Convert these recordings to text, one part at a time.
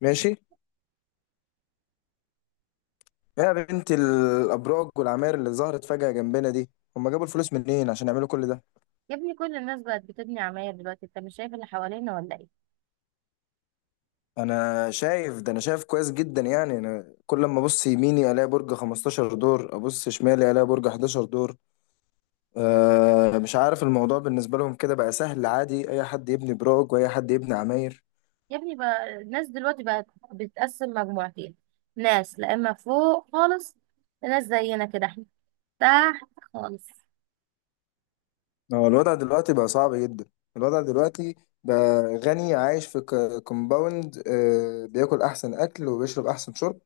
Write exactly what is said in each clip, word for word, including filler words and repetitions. ماشي، يا بنت الابراج والعماير اللي ظهرت فجأة جنبنا دي، هم جابوا الفلوس منين عشان يعملوا كل ده؟ يا ابني، كل الناس بقت بتبني عماير دلوقتي. انت مش شايف اللي حوالينا ولا ايه؟ انا شايف ده، انا شايف كويس جدا. يعني انا كل ما ابص يميني الاقي برج خمستاشر دور، ابص شمالي الاقي برج حداشر دور. أه مش عارف الموضوع بالنسبة لهم كده بقى سهل، عادي اي حد يبني براج واي حد يبني عماير. يا ابني، بقى الناس دلوقتي بقت بتقسم مجموعتين. ناس لا اما فوق خالص، ناس زينا كده احنا تحت خالص. هو الوضع دلوقتي بقى صعب جدا. الوضع دلوقتي بقى غني عايش في كومباوند، أه بياكل احسن اكل وبيشرب احسن شرب،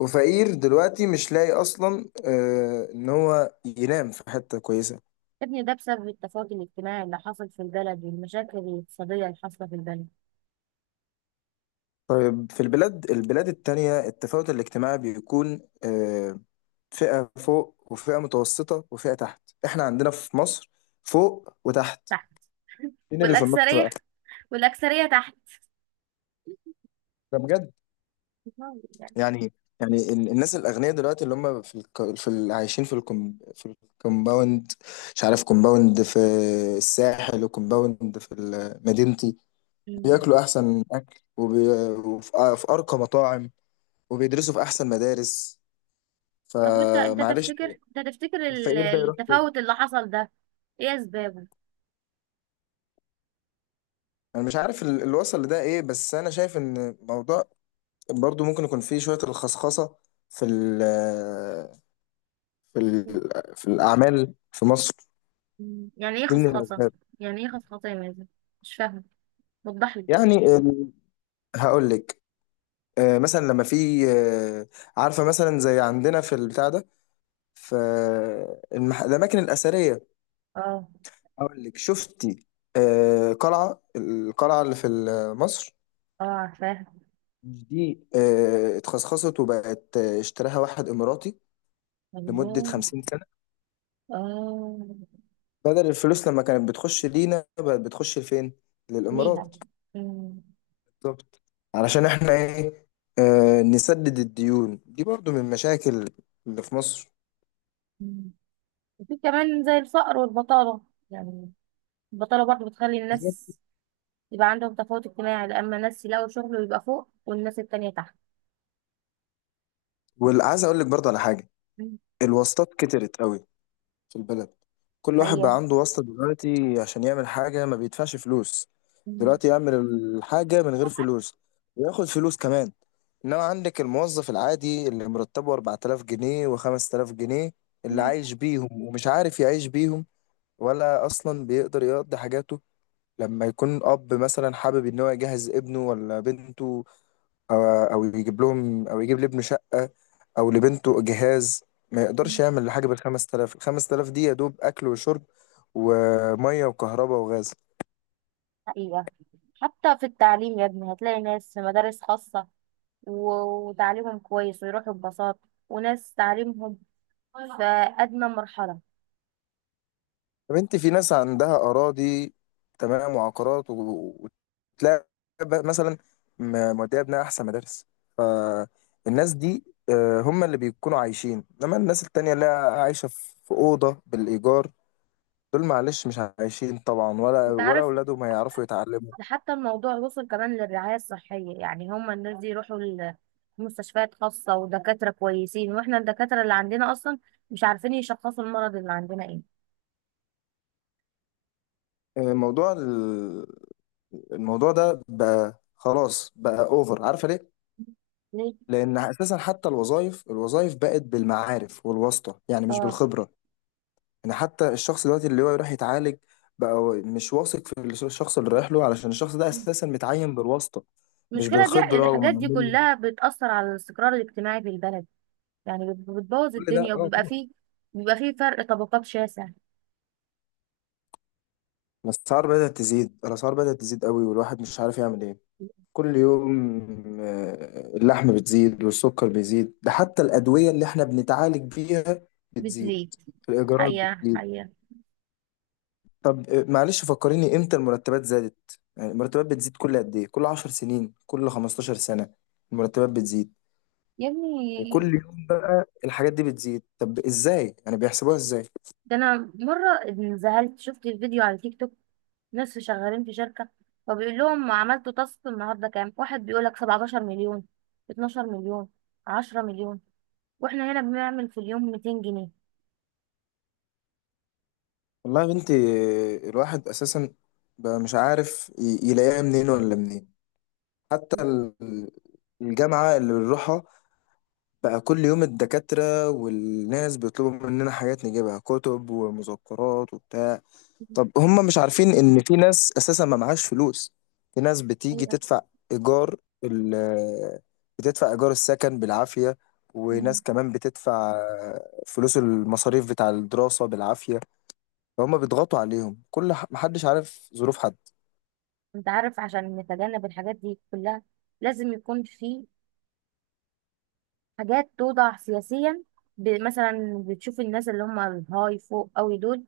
وفقير دلوقتي مش لاقي اصلا آه ان هو ينام في حته كويسه. يا ابني، ده بسبب التفاوت الاجتماعي اللي حصل في البلد والمشاكل الاقتصادية اللي حاصلة في البلد. طيب في البلاد البلاد التانية التفاوت الاجتماعي بيكون آه فئه فوق وفئه متوسطه وفئه تحت. احنا عندنا في مصر فوق وتحت. تحت. مين اللي في النص بقى؟ والأكثرية والأكثرية تحت. ده بجد؟ يعني. يعني يعني ال- الناس الاغنياء دلوقتي اللي هم في الك... في ال... عايشين في الكم... في الكومباوند، مش عارف كومباوند في الساحل وكومباوند في ال- مدينتي. مم. بياكلوا احسن اكل وبي... وفي آه، في ارقى مطاعم، وبيدرسوا في احسن مدارس. طب، وانت انت فمعلش. تفتكر، انت تفتكر ال- الفقير ده يروح فين؟ التفاوت اللي حصل ده ايه اسبابه؟ انا مش عارف ال- اللي وصل لده ايه، بس انا شايف ان الموضوع برضو ممكن يكون فيه شوية الخصخصة في ال... في ال... في الاعمال في مصر. مم. يعني ايه دي من خصخصة؟ الاسباب. يعني ايه خصخصة يا مازن؟ مش فاهمة، وضح لي. يعني ال- هقول لك. آه، مثلا لما في آه، عارفة مثلا زي عندنا في البتاع ده، في المح... الأماكن الأثرية. اه. اقول لك، شفتي؟ آه قلعه القلعه اللي في ال- مصر، اه، عارفاها. مش دي آه اتخصخصت وبقت، آه، اشتراها واحد اماراتي لمده الله. خمسين سنه. اه. بدل الفلوس لما كانت بتخش لينا بقت بتخش لفين؟ ليها. للامارات. مم. بالظبط. علشان احنا ايه، آه نسدد الديون. دي برضو من المشاكل اللي في مصر. مم. وفي كمان زي الفقر والبطالة، يعني البطالة برضو بتخلي بالظبط. الناس يبقى عندهم تفاوت اجتماعي لأما الناس يلاقوا شغل ويبقى فوق والناس التانية تحت. وعايز اقول لك برضو على حاجه. مم. الواسطات كترت قوي في البلد. كل واحد حقيقة. بقى عنده واسطة دلوقتي عشان يعمل حاجة ما بيدفعش فلوس. مم. دلوقتي يعمل الحاجة من غير فلوس وياخد فلوس كمان. انما عندك الموظف العادي اللي مرتبه أربعة آلاف جنيه و5000 جنيه، اللي مم. عايش بيهم ومش عارف يعيش بيهم، ولا اصلا بيقدر يقضي حاجاته. لما يكون اب مثلا حابب ان هو يجهز ابنه ولا بنته، او او يجيب لهم، او يجيب لابنه شقه او لبنته جهاز. ما يقدرش مم. يعمل حاجه بال خمس تلاف، ال خمس تلاف دي يا دوب اكل وشرب، وميه وكهرباء وغاز. حقيقة، حتى في التعليم يا ابني هتلاقي ناس في مدارس خاصة و- وتعليمهم كويس ويروحوا ببساطة، وناس تعليمهم في أدنى مرحلة. طب انت في ناس عندها اراضي تمام، وعقارات و- وتلاقي، ب- مثلا م- موديه ابنها احسن مدارس. فالناس دي، آه، هم اللي بيكونوا عايشين. انما الناس التانية اللي عايشه في في اوضه بالايجار، دول معلش مش عايشين طبعا، ولا أنت ولا عارف، اولادهم هيعرفوا يتعلموا. ده حتى الموضوع وصل كمان للرعاية الصحية، يعني هما الناس دي يروحوا ل- لمستشفيات خاصة ودكاترة كويسين، وإحنا الدكاترة اللي عندنا أصلا مش عارفين يشخصوا المرض اللي عندنا إيه. موضوع ال- الموضوع ده بقى خلاص بقى اوفر. عارفه ليه؟ ليه؟ لان اساسا حتى الوظائف الوظائف بقت بالمعارف والواسطه، يعني مش آه. بالخبره. يعني حتى الشخص دلوقتي اللي هو يروح يتعالج، بقى هو مش واثق في الشخص اللي رايح له، علشان الشخص ده اساسا متعين بالواسطه مش المشكلة دي، بالخبره الحاجات دي ومعمول له. كلها بتأثر على الاستقرار الاجتماعي في البلد. يعني بت- بتبوظ كل ده الدنيا، اه وبيبقى طبعا. فيه بيبقى فيه فرق طبقات شاسع. الاسعار بدات تزيد، الاسعار بدات تزيد قوي، والواحد مش عارف يعمل ايه. كل يوم آه، اللحم بتزيد والسكر بيزيد. ده حتى الأدوية اللي احنا بنتعالج بيها بتزيد. بتزيد. الإيجارات حقيقة، بتزيد. حقيقة. طب آه، معلش فكريني امتى المرتبات زادت؟ يعني المرتبات بتزيد كل قد ايه؟ كل 10 سنين؟ كل 15 سنة؟ المرتبات بتزيد. يا ابني، وكل يوم بقى الحاجات دي بتزيد. طب ازاي يعني بيحسبوها ازاي؟ ده أنا مرة انزهلت، شفت الفيديو على تيك توك. نصف شغالين في شركة، فبيقول لهم عملتوا تاسك النهاردة كام، واحد بيقول لك 17 مليون، 12 مليون، 10 مليون، واحنا هنا بنعمل في اليوم ميتين جنيه. والله يا بنتي. آه، الواحد اساسا بقى مش عارف ي- يلاقيها منين ولا منين. حتى ال- الجامعة اللي بنروحها، بقى كل يوم الدكاترة والناس بيطلبوا مننا حاجات نجيبها، كتب ومذكرات وبتاع. طب هم مش عارفين إن في ناس أساسا ما معهاش فلوس؟ في ناس بتيجي حقيقة. تدفع إيجار ال بتدفع إيجار السكن بالعافية، مم. وناس كمان بتدفع فلوس المصاريف بتاع الدراسة بالعافية. فهم بيضغطوا عليهم، كل ح- محدش عارف ظروف حد. انت عارف، عشان نتجنب الحاجات دي كلها لازم يكون في حاجات توضع سياسيا. ب- مثلا بتشوف الناس اللي هم الهاي فوق قوي دول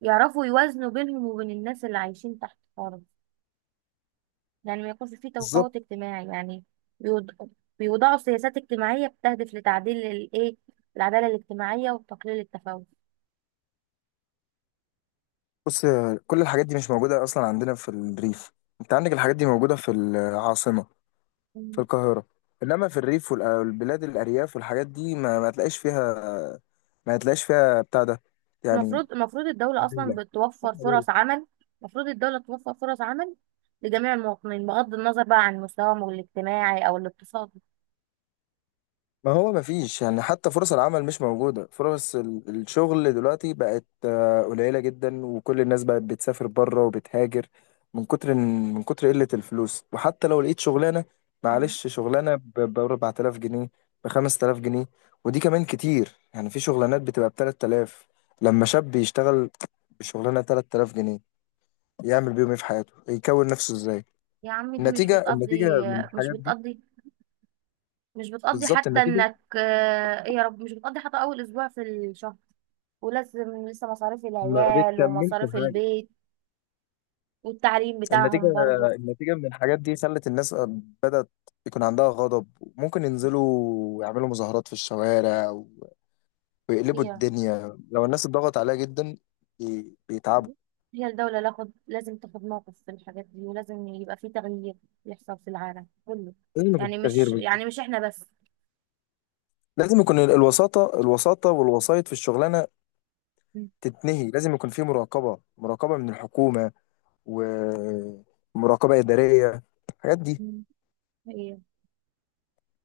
يعرفوا يوازنوا بينهم وبين الناس اللي عايشين تحت خالص، يعني ما يكونش فيه بالظبط. تفاوت اجتماعي، يعني بيوض- بيوضعوا سياسات اجتماعية بتهدف لتعديل الايه، العدالة الاجتماعية وتقليل التفاوت. بص، كل الحاجات دي مش موجودة أصلا عندنا في الريف. أنت عندك الحاجات دي موجودة في العاصمة، في مم. القاهرة. إنما في الريف والبلاد الأرياف والحاجات دي، ما, ما تلاقيش فيها. ما تلاقيش فيها بتاع ده يعني. المفروض المفروض الدولة أصلا مجالة. مفيش بتوفر مجالة. فرص عمل. المفروض الدولة توفر فرص عمل لجميع المواطنين بغض النظر بقى عن مستواهم الاجتماعي أو الاقتصادي. ما هو ما فيش. يعني حتى فرص العمل مش موجودة. فرص ال- الشغل دلوقتي بقت آه، قليلة جدا، وكل الناس بقت بتسافر بره وبتهاجر من كتر إن- من كتر قلة الفلوس. وحتى لو لقيت شغلانة، مم. معلش شغلانة ب ب أربعة آلاف جنيه، ب خمس تلاف جنيه، ودي كمان كتير. يعني في شغلانات بتبقى ب تلاتة آلاف. لما شاب يشتغل شغلانه تلاتة آلاف جنيه، يعمل بيهم ايه في حياته؟ يكون نفسه ازاي؟ يا عم، دي مش النتيجه النتيجه بتقضي. من مش الحاجات دي. بتقضي. مش بتقضي بالظبط. حتى النتيجه. انك آه، ايه يا رب، مش بتقضي حتى اول اسبوع في الشهر، ولازم لسه مصاريف ما العيال بتكملش ومصاريف حاجه. البيت والتعليم النتيجه بتاعهم برضو. النتيجه من الحاجات دي خلت الناس بدأت يكون عندها غضب. ممكن ينزلوا يعملوا مظاهرات في الشوارع و- ويقلبوا هي الدنيا لو الناس اتضغط عليها جدا. بي- بيتعبوا. هي الدولة لاخد لازم تاخد موقف في الحاجات دي، ولازم يبقى في تغيير يحصل في العالم كله. لازم يكون يعني في تغيير مش بالظبط. يعني مش احنا بس. لازم يكون ال- الوساطه الوساطه والوسايط في الشغلانه م- تتنهي. لازم يكون في مراقبه مراقبه من الحكومه، ومراقبة إدارية الحاجات دي. م- هي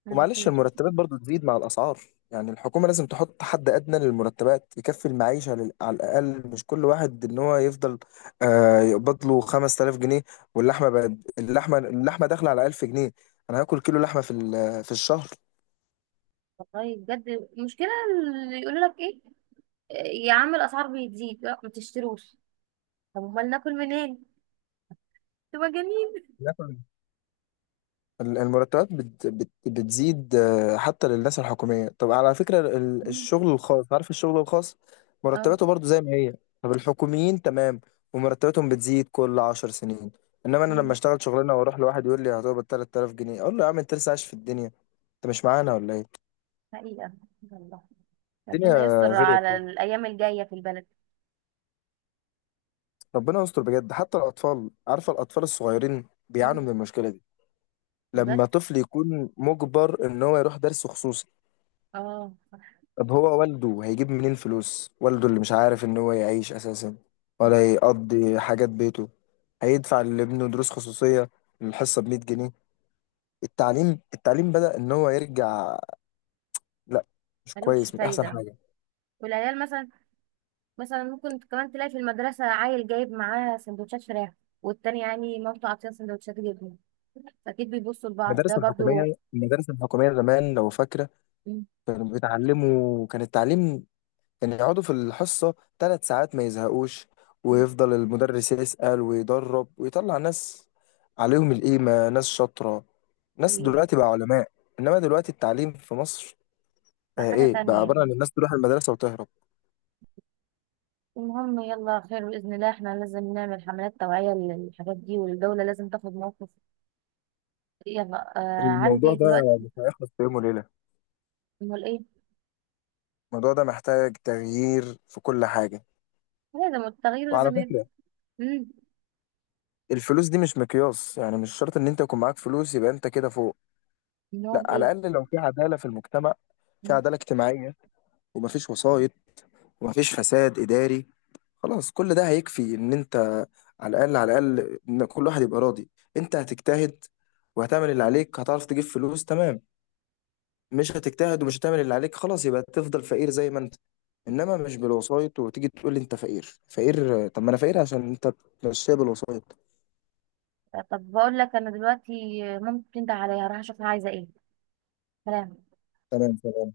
على ومعلش خير. المرتبات برضو تزيد مع الأسعار. يعني الحكومة لازم تحط حد أدنى للمرتبات يكفي المعيشة، لل- على الأقل. مش كل واحد إن هو يفضل آه، يقبض له خمس تلاف جنيه واللحمة بقت. اللحمة اللحمة داخلة على ألف جنيه. أنا هاكل كيلو لحمة في ال- في الشهر؟ والله بجد، المشكلة اللي يقول لك ايه، إيه يا عم الأسعار بتزيد لا ما تشتروش، طب امال ناكل منين؟ انتوا مجانين. ال- المرتبات بت بت بتزيد آه، حتى للناس الحكومية. طب على فكرة ال- م- الشغل الخاص، عارف الشغل الخاص؟ اه. مرتباته برضو زي ما هي. طب الحكوميين تمام، ومرتباتهم بتزيد كل عشر سنين. انما انا لما م- اشتغل شغلانة واروح لواحد يقول لي هتقبض ثلاثة آلاف جنيه، اقول له يا عم، انت لسه عايش في الدنيا؟ انت مش معانا ولا ايه؟ حقيقة، والله، الدنيا ربنا يستر غير على خالص. الأيام الجاية في البلد. ربنا يستر بجد. حتى الاطفال، عارفة؟ الاطفال الصغيرين بيعانوا م- من المشكلة دي. بجد. لما طفل يكون مجبر ان هو يروح درس خصوصي، اه، طب هو والده هيجيب منين فلوس؟ والده اللي مش عارف ان هو يعيش اساسا ولا يقضي حاجات بيته، هيدفع لابنه دروس خصوصية الحصة ب ميه جنيه؟ التعليم التعليم بدأ ان هو يرجع. لا، مش ملوش كويس، مش احسن فايدة. حاجة. والعيال مثلا، مثلا ممكن كمان تلاقي في المدرسة عيل جايب معاه سندوتشات فراخ، والتاني يعني مامته عاطيه سندوتشات جبنة، فأكيد بيبصوا لبعض ده المدارس برضو. الحكومية المدارس الحكومية زمان، لو فاكرة، مم. كانوا بيتعلموا. كان التعليم ان يقعدوا في الحصة ثلاث ساعات ما يزهقوش، ويفضل المدرس يسأل ويدرب ويطلع ناس عليهم القيمة، ناس شاطرة، ناس طيب، دلوقتي بقى علماء. انما دلوقتي التعليم في مصر بقى آه حاجة ايه بقى تانية عبارة عن يعني. الناس تروح المدرسة وتهرب. المهم يلا، خير بإذن الله، احنا لازم نعمل حملات توعية للحاجات دي والدولة لازم تاخد موقف. يلا، آه الموضوع عندي ده دلوقتي. مش هيخلص في يوم وليلة. امال ايه. الموضوع ده محتاج تغيير في كل حاجة. لازم التغيير وعلى لازم يبقى. فكرة، مم. الفلوس دي مش مقياس، يعني مش شرط ان انت يكون معاك فلوس يبقى انت كده فوق. لا، امال ايه. على الاقل لو في عدالة في المجتمع، في مم. عدالة اجتماعية، ومفيش وسايط ومفيش فساد إداري، خلاص كل ده هيكفي. إن أنت، على الأقل على الأقل، إن كل واحد يبقى راضي. أنت هتجتهد، وهتعمل اللي عليك، هتعرف تجيب فلوس، تمام. مش هتجتهد ومش هتعمل اللي عليك، خلاص يبقى تفضل فقير زي ما أنت. إنما مش بالوسايط، وتيجي تقول لي أنت فقير فقير؟ طب ما أنا فقير عشان أنت بتمشيها بالوسايط. طب بقول لك، انا دلوقتي مامتي بتنده عليا، هروح اشوفها عايزة ايه. سلام. تمام.